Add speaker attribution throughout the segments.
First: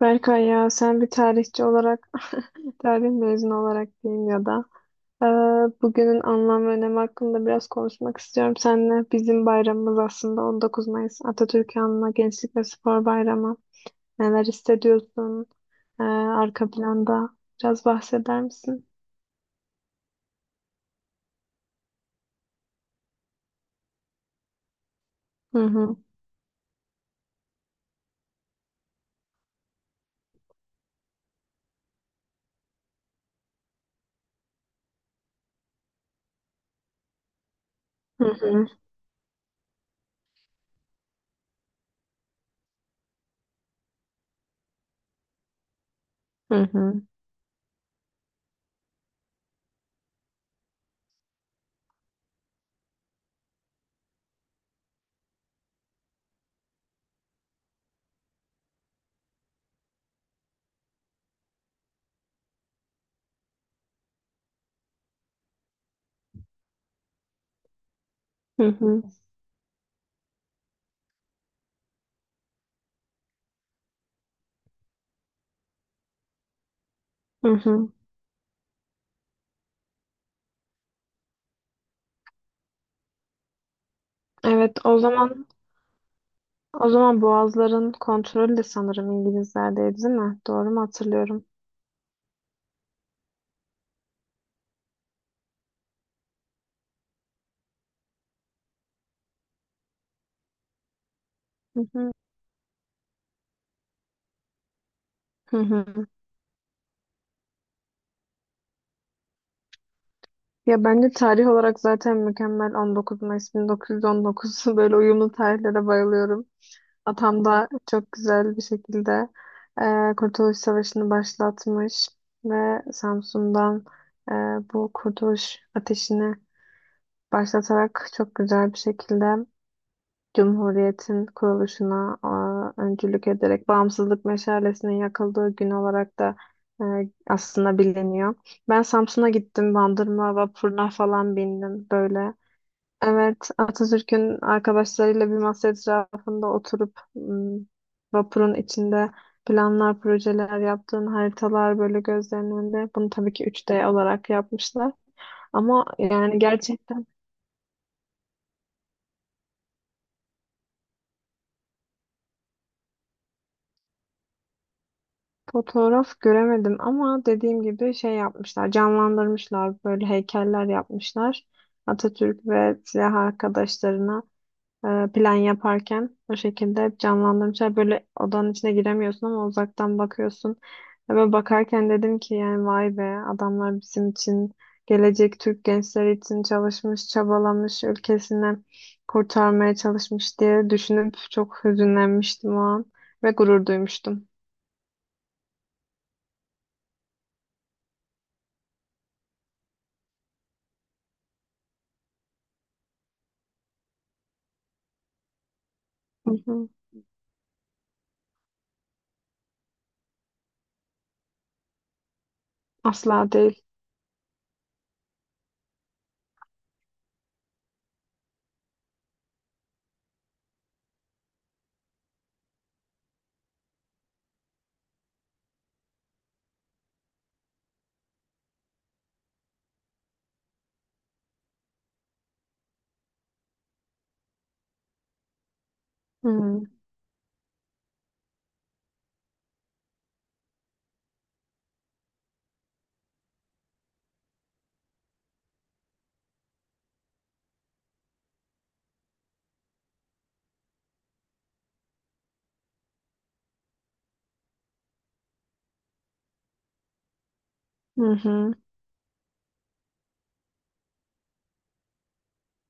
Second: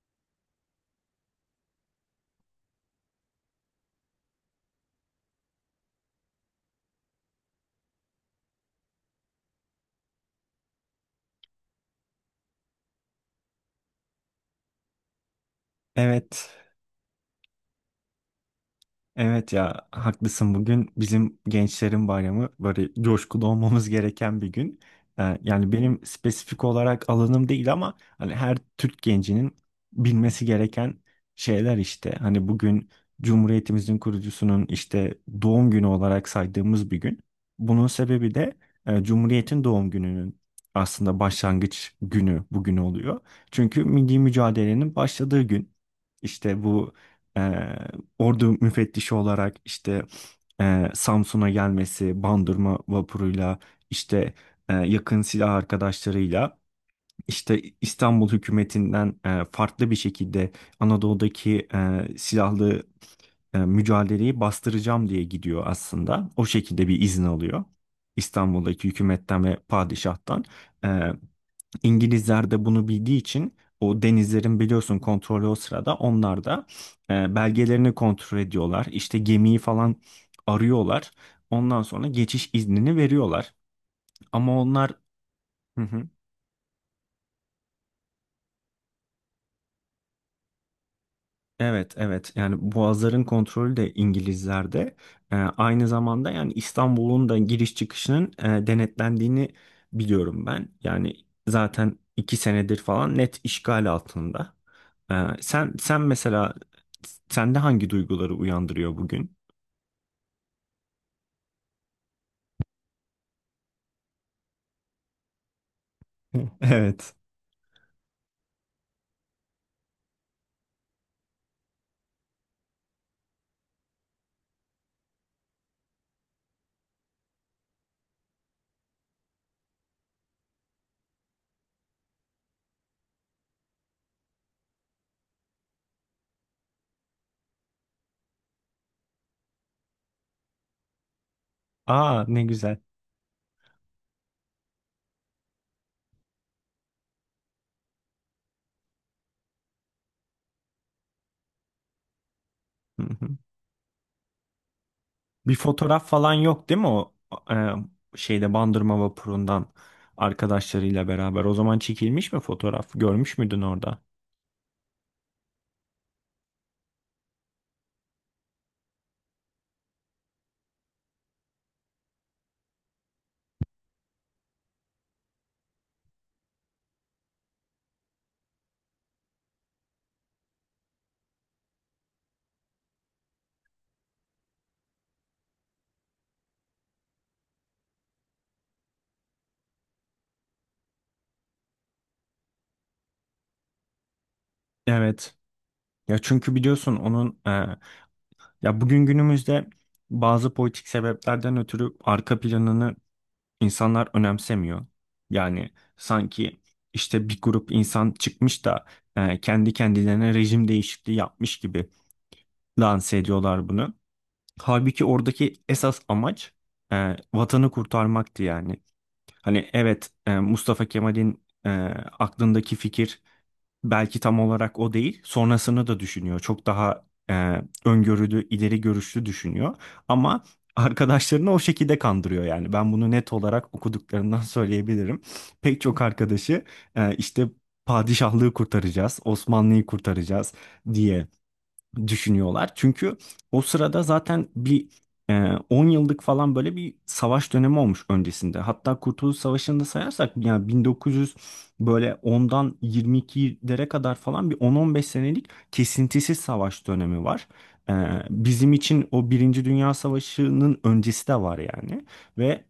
Speaker 1: Berkay, ya sen bir tarihçi olarak, tarih mezunu olarak diyeyim ya da eee, bugünün anlam ve önemi hakkında biraz konuşmak istiyorum seninle. Bizim bayramımız aslında 19 Mayıs Atatürk'ü Anma Gençlik ve Spor Bayramı. Neler hissediyorsun
Speaker 2: Evet,
Speaker 1: arka planda? Biraz bahseder misin?
Speaker 2: evet, ya haklısın. Bugün bizim gençlerin bayramı, böyle coşkulu olmamız gereken bir gün. Ee,
Speaker 1: Hı
Speaker 2: yani
Speaker 1: hı.
Speaker 2: benim spesifik olarak alanım değil ama hani her Türk gencinin bilmesi gereken şeyler işte. Hani bugün Cumhuriyetimizin kurucusunun işte doğum günü olarak saydığımız bir gün. Bunun
Speaker 1: Hı
Speaker 2: sebebi de
Speaker 1: hı.
Speaker 2: Cumhuriyet'in doğum gününün aslında başlangıç günü bugün oluyor. Çünkü milli mücadelenin başladığı gün.
Speaker 1: Hı
Speaker 2: İşte bu
Speaker 1: hı.
Speaker 2: ordu müfettişi olarak işte Samsun'a gelmesi, Bandırma vapuruyla işte yakın silah arkadaşlarıyla işte İstanbul hükümetinden farklı bir şekilde Anadolu'daki silahlı mücadeleyi bastıracağım diye gidiyor aslında. O şekilde bir izin alıyor
Speaker 1: Hı
Speaker 2: İstanbul'daki
Speaker 1: hı.
Speaker 2: hükümetten ve padişahtan. İngilizler de bunu bildiği için, o denizlerin biliyorsun kontrolü o sırada onlar da
Speaker 1: Hı hı.
Speaker 2: belgelerini kontrol ediyorlar. İşte gemiyi falan arıyorlar. Ondan sonra geçiş iznini veriyorlar. Ama
Speaker 1: Evet,
Speaker 2: onlar.
Speaker 1: o zaman
Speaker 2: Hı hı.
Speaker 1: Boğazların kontrolü de sanırım İngilizlerdeydi, değil mi? Doğru mu hatırlıyorum?
Speaker 2: Evet, evet, yani boğazların kontrolü de İngilizlerde. Aynı zamanda yani İstanbul'un da giriş çıkışının denetlendiğini biliyorum ben. Yani
Speaker 1: Hı
Speaker 2: zaten
Speaker 1: hı.
Speaker 2: iki senedir falan net işgal altında. Ee,
Speaker 1: Hı
Speaker 2: sen sen
Speaker 1: hı.
Speaker 2: mesela sende hangi duyguları uyandırıyor bugün?
Speaker 1: Ya bence tarih olarak zaten mükemmel, 19 Mayıs 1919. Böyle uyumlu tarihlere bayılıyorum.
Speaker 2: Evet.
Speaker 1: Atam da çok güzel bir şekilde Kurtuluş Savaşı'nı başlatmış ve Samsun'dan e, bu kurtuluş ateşini başlatarak çok güzel bir şekilde Cumhuriyet'in kuruluşuna öncülük ederek bağımsızlık meşalesinin yakıldığı gün olarak da e, aslında biliniyor. Ben Samsun'a gittim, Bandırma vapuruna falan bindim
Speaker 2: Aa,
Speaker 1: böyle.
Speaker 2: ne güzel.
Speaker 1: Evet, Atatürk'ün arkadaşlarıyla bir masa etrafında oturup vapurun içinde planlar, projeler yaptığın haritalar böyle gözlerinin önünde.
Speaker 2: Hı
Speaker 1: Bunu
Speaker 2: hı.
Speaker 1: tabii ki üç d olarak yapmışlar.
Speaker 2: Bir
Speaker 1: Ama
Speaker 2: fotoğraf falan
Speaker 1: yani
Speaker 2: yok
Speaker 1: gerçi,
Speaker 2: değil mi o şeyde, Bandırma vapurundan arkadaşlarıyla beraber? O zaman çekilmiş mi fotoğraf? Görmüş müydün orada?
Speaker 1: fotoğraf göremedim ama dediğim gibi şey yapmışlar, canlandırmışlar, böyle heykeller yapmışlar. Atatürk ve silah arkadaşlarına plan yaparken o şekilde hep canlandırmışlar. Böyle odanın içine giremiyorsun ama uzaktan bakıyorsun. Ve ben bakarken dedim ki, yani vay be, adamlar bizim için, gelecek Türk gençleri için çalışmış, çabalamış, ülkesini kurtarmaya çalışmış diye düşünüp çok hüzünlenmiştim o an ve gurur duymuştum.
Speaker 2: Evet. Ya çünkü biliyorsun onun ya bugün günümüzde bazı politik sebeplerden ötürü arka planını İnsanlar önemsemiyor. Yani sanki işte bir grup insan çıkmış da kendi kendilerine rejim değişikliği yapmış gibi lanse
Speaker 1: Asla değil.
Speaker 2: ediyorlar bunu. Halbuki oradaki esas amaç vatanı kurtarmaktı yani. Hani evet, Mustafa Kemal'in aklındaki fikir belki tam olarak o değil. Sonrasını da düşünüyor. Çok daha öngörülü, ileri görüşlü düşünüyor. Ama arkadaşlarını o şekilde kandırıyor yani. Ben bunu net olarak okuduklarından söyleyebilirim. Pek çok arkadaşı
Speaker 1: Hmm.
Speaker 2: işte padişahlığı kurtaracağız, Osmanlı'yı kurtaracağız diye düşünüyorlar. Çünkü o sırada zaten bir 10 yıllık falan böyle bir savaş dönemi olmuş öncesinde. Hatta Kurtuluş Savaşı'nı da sayarsak, yani 1900 böyle 10'dan 22'lere kadar falan bir 10-15 senelik kesintisiz savaş dönemi var. E,
Speaker 1: Hı hı.
Speaker 2: bizim için o Birinci Dünya Savaşı'nın öncesi de var yani. Ve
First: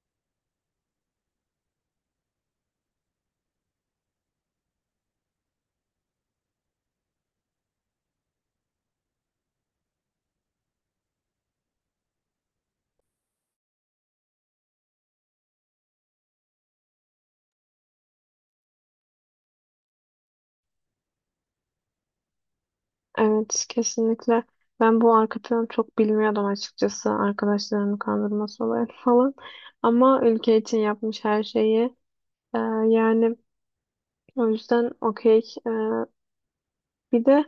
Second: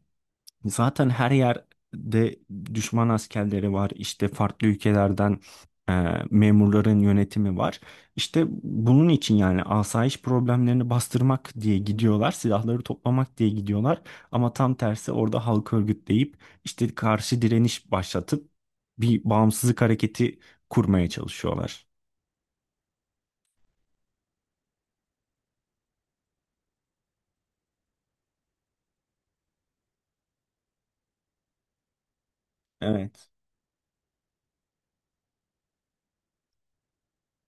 Speaker 2: zaten her yerde düşman askerleri var. İşte farklı ülkelerden e, memurların yönetimi var. İşte bunun için yani asayiş problemlerini bastırmak diye gidiyorlar. Silahları toplamak diye gidiyorlar. Ama tam tersi, orada halk örgütleyip işte karşı direniş başlatıp bir bağımsızlık hareketi kurmaya çalışıyorlar.
Speaker 1: Evet, kesinlikle. Ben bu arka planı çok bilmiyordum açıkçası. Arkadaşlarımı kandırması olayı falan. Ama ülke için yapmış her şeyi. Ee,
Speaker 2: Evet.
Speaker 1: yani o yüzden okey. Ee, bir de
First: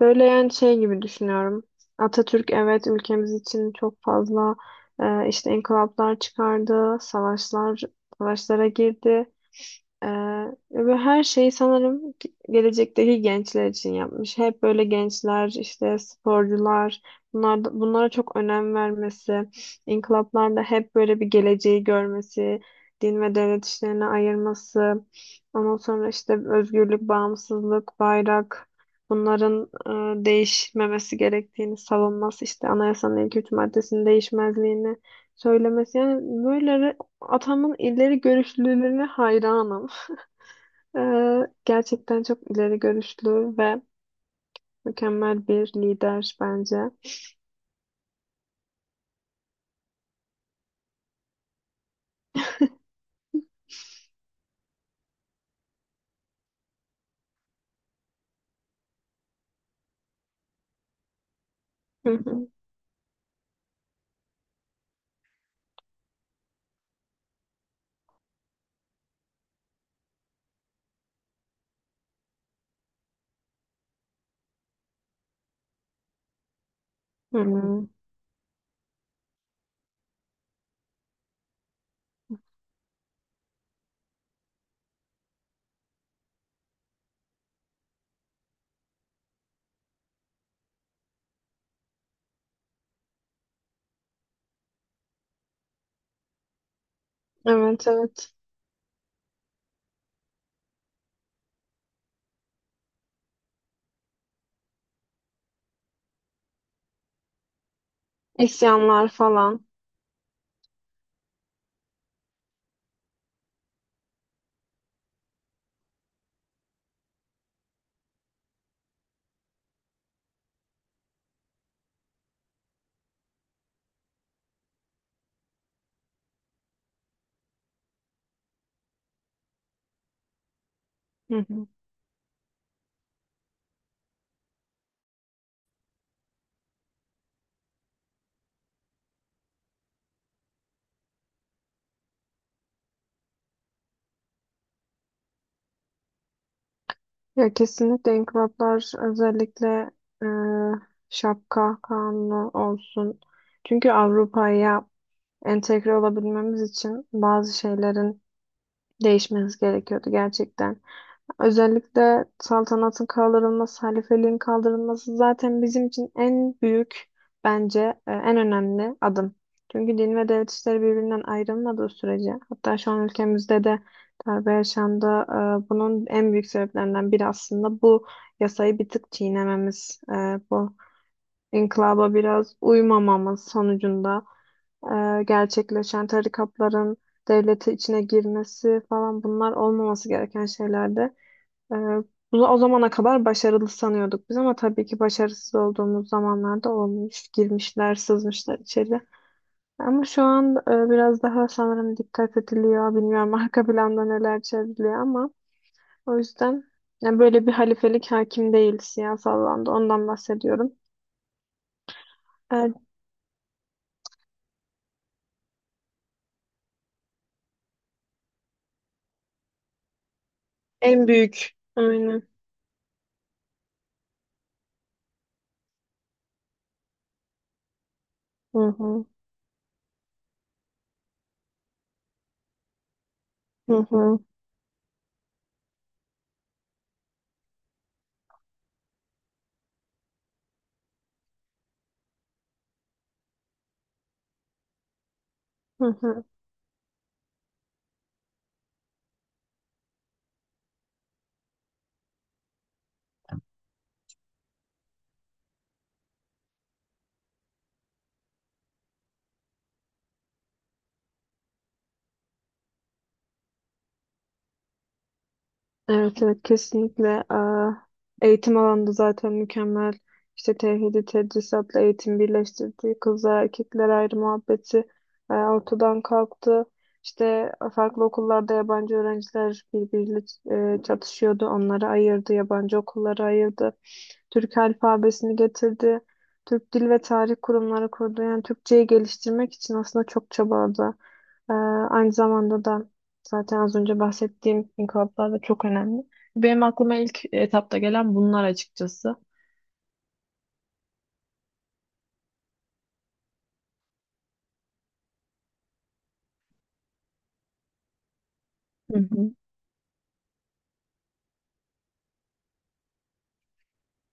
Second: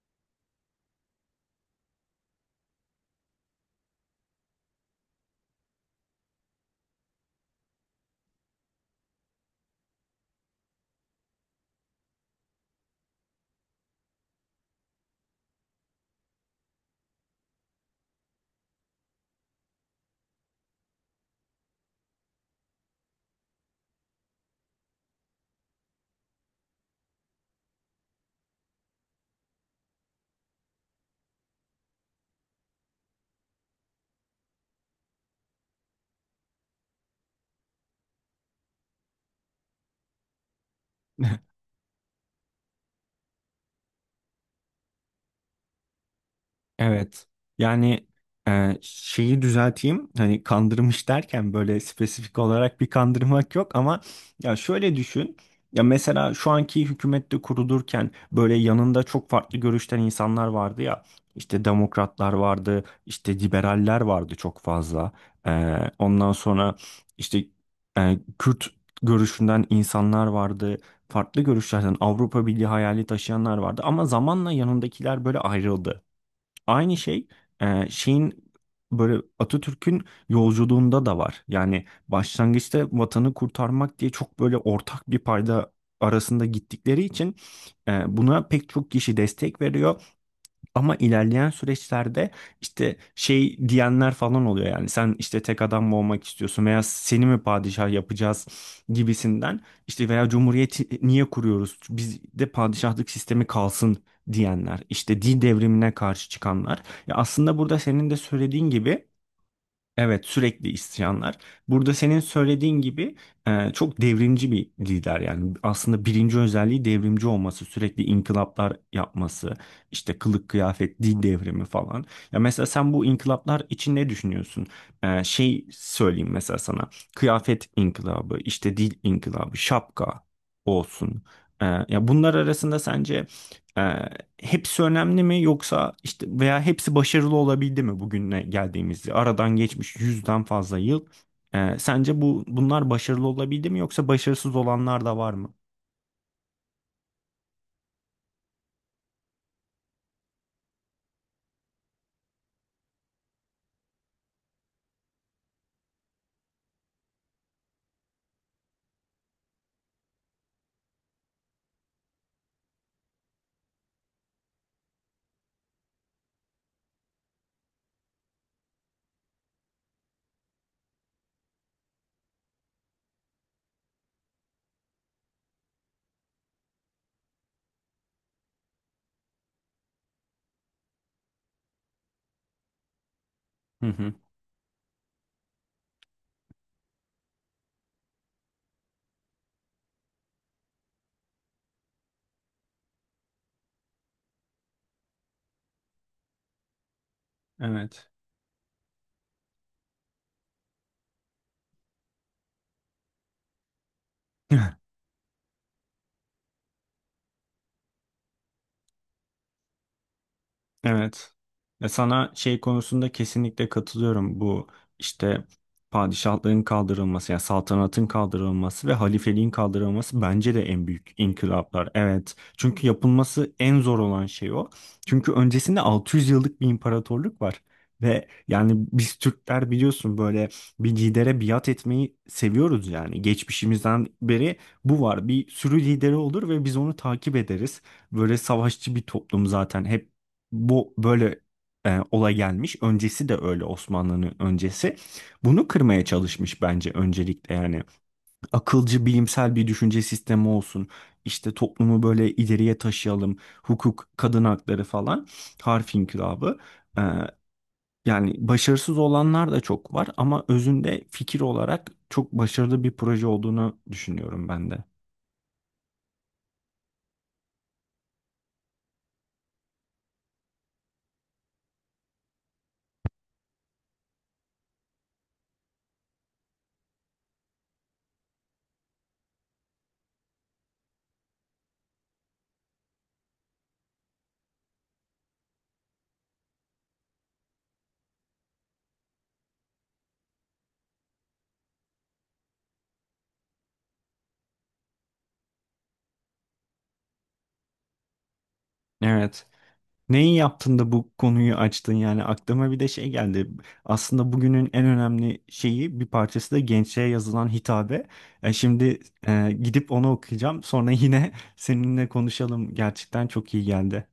Speaker 1: böyle yani şey gibi düşünüyorum. Atatürk, evet, ülkemiz için çok fazla işte inkılaplar çıkardı, savaşlara girdi. E, ve her şeyi gelecekteki gençler için yapmış. Hep böyle gençler, işte sporcular, bunlara çok önem vermesi, inkılaplarda hep böyle bir geleceği görmesi, din ve devlet işlerine ayırması, ondan sonra işte özgürlük, bağımsızlık, bayrak, bunların değişmemesi gerektiğini savunması, işte anayasanın ilk üç maddesinin değişmezliğini söylemesi. Yani böyle atamın ileri görüşlülüğüne hayranım. E, gerçekten çok ileri görüşlü ve mükemmel bir lider bence.
Speaker 2: Evet. Yani şeyi düzelteyim. Hani kandırmış derken böyle spesifik olarak bir kandırmak yok ama ya şöyle düşün. Ya mesela şu anki hükümette kurulurken böyle yanında çok farklı görüşten insanlar vardı ya. İşte
Speaker 1: Hı
Speaker 2: demokratlar
Speaker 1: hı.
Speaker 2: vardı, işte liberaller vardı çok fazla. Ondan sonra işte Kürt görüşünden insanlar vardı. Farklı görüşlerden Avrupa Birliği hayali taşıyanlar vardı ama zamanla yanındakiler böyle ayrıldı. Aynı şey
Speaker 1: Hı.
Speaker 2: şeyin, böyle Atatürk'ün yolculuğunda da var. Yani başlangıçta vatanı kurtarmak diye çok böyle ortak bir payda arasında gittikleri için buna pek çok kişi destek veriyor. Ama ilerleyen süreçlerde işte şey diyenler falan oluyor, yani sen işte tek adam mı olmak istiyorsun veya seni mi
Speaker 1: Evet,
Speaker 2: padişah
Speaker 1: evet.
Speaker 2: yapacağız gibisinden, işte veya cumhuriyeti niye kuruyoruz, biz de padişahlık sistemi kalsın diyenler, işte din devrimine karşı çıkanlar. Ya aslında burada senin de söylediğin
Speaker 1: İsyanlar
Speaker 2: gibi.
Speaker 1: falan.
Speaker 2: Evet, sürekli isyanlar. Burada senin söylediğin gibi çok devrimci bir lider, yani aslında birinci özelliği devrimci olması, sürekli inkılaplar yapması, işte kılık kıyafet, dil devrimi falan. Ya mesela sen bu inkılaplar için ne düşünüyorsun? Şey söyleyeyim mesela sana. Kıyafet inkılabı, işte dil inkılabı, şapka olsun.
Speaker 1: Hı
Speaker 2: E,
Speaker 1: hı.
Speaker 2: ya bunlar arasında sence hepsi önemli mi, yoksa işte veya hepsi başarılı olabildi mi bugüne geldiğimizde? Aradan geçmiş yüzden fazla yıl. Sence bu bunlar başarılı olabildi mi yoksa başarısız olanlar da var mı?
Speaker 1: Ya kesinlikle inkılaplar, özellikle e, şapka kanunu olsun. Çünkü Avrupa'ya entegre olabilmemiz için bazı şeylerin değişmesi gerekiyordu gerçekten. Özellikle saltanatın kaldırılması, halifeliğin kaldırılması zaten bizim için en büyük, bence en önemli adım. Çünkü din ve devlet işleri birbirinden ayrılmadığı sürece, hatta şu an ülkemizde de darbe yaşandı. Bunun en büyük sebeplerinden biri aslında bu yasayı bir tık çiğnememiz, bu inkılaba biraz uymamamız
Speaker 2: Hı hı.
Speaker 1: sonucunda gerçekleşen tarikatların devlete içine girmesi falan, bunlar olmaması gereken şeylerdi. Ee, bunu o zamana kadar başarılı sanıyorduk biz ama tabii ki başarısız olduğumuz zamanlarda olmuş. Girmişler,
Speaker 2: Evet.
Speaker 1: sızmışlar içeri. Ama şu an biraz daha sanırım dikkat ediliyor. Bilmiyorum, arka planda neler çevriliyor ama o yüzden, yani, böyle bir halifelik hakim değil siyasal alanda. Ondan bahsediyorum.
Speaker 2: Evet. Ya sana şey
Speaker 1: Ee,
Speaker 2: konusunda kesinlikle katılıyorum. Bu işte padişahlığın kaldırılması, yani saltanatın kaldırılması ve halifeliğin kaldırılması bence de en
Speaker 1: en
Speaker 2: büyük
Speaker 1: büyük.
Speaker 2: inkılaplar.
Speaker 1: Aynen.
Speaker 2: Evet. Çünkü yapılması en zor olan şey o. Çünkü öncesinde 600 yıllık bir imparatorluk var. Ve
Speaker 1: Hı
Speaker 2: yani
Speaker 1: hı.
Speaker 2: biz Türkler biliyorsun böyle bir lidere biat etmeyi seviyoruz yani.
Speaker 1: Hı
Speaker 2: Geçmişimizden
Speaker 1: hı.
Speaker 2: beri bu var. Bir sürü lideri olur ve biz onu takip ederiz. Böyle savaşçı bir toplum zaten. Hep bu böyle olay gelmiş. Öncesi de öyle, Osmanlı'nın öncesi. Bunu
Speaker 1: Hı
Speaker 2: kırmaya
Speaker 1: hı.
Speaker 2: çalışmış bence öncelikle yani. Akılcı, bilimsel bir düşünce sistemi olsun. İşte toplumu böyle ileriye taşıyalım. Hukuk, kadın hakları falan. Harf inkılabı. E, yani başarısız olanlar da çok var ama özünde fikir olarak çok başarılı bir proje olduğunu düşünüyorum ben de.
Speaker 1: Evet, evet, kesinlikle. Eğitim alanında zaten mükemmel. İşte tevhidi tedrisatla eğitim birleştirdi, kızlar erkekler ayrı muhabbeti ortadan kalktı. İşte farklı okullarda yabancı öğrenciler birbiriyle çatışıyordu. Onları ayırdı, yabancı okulları ayırdı. Türk alfabesini getirdi. Türk Dil ve Tarih Kurumları kurdu. Yani Türkçeyi geliştirmek için aslında çok çabaladı. Ee, aynı zamanda da zaten az önce bahsettiğim inkılaplar da çok önemli. Benim aklıma ilk etapta gelen bunlar açıkçası.
Speaker 2: Evet. Neyi yaptın da bu konuyu açtın, yani aklıma bir de şey geldi. Aslında bugünün en önemli şeyi, bir parçası da gençliğe yazılan hitabe. E,
Speaker 1: Hı
Speaker 2: şimdi
Speaker 1: hı.
Speaker 2: gidip onu okuyacağım. Sonra yine seninle konuşalım. Gerçekten çok iyi geldi.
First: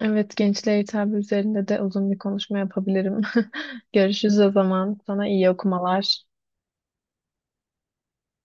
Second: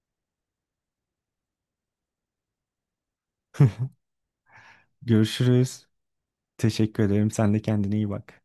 Speaker 1: Evet, gençliğe hitap üzerinde de uzun bir konuşma yapabilirim. Görüşürüz o zaman. Sana iyi
Speaker 2: Görüşürüz.
Speaker 1: okumalar.
Speaker 2: Teşekkür ederim. Sen de kendine iyi bak.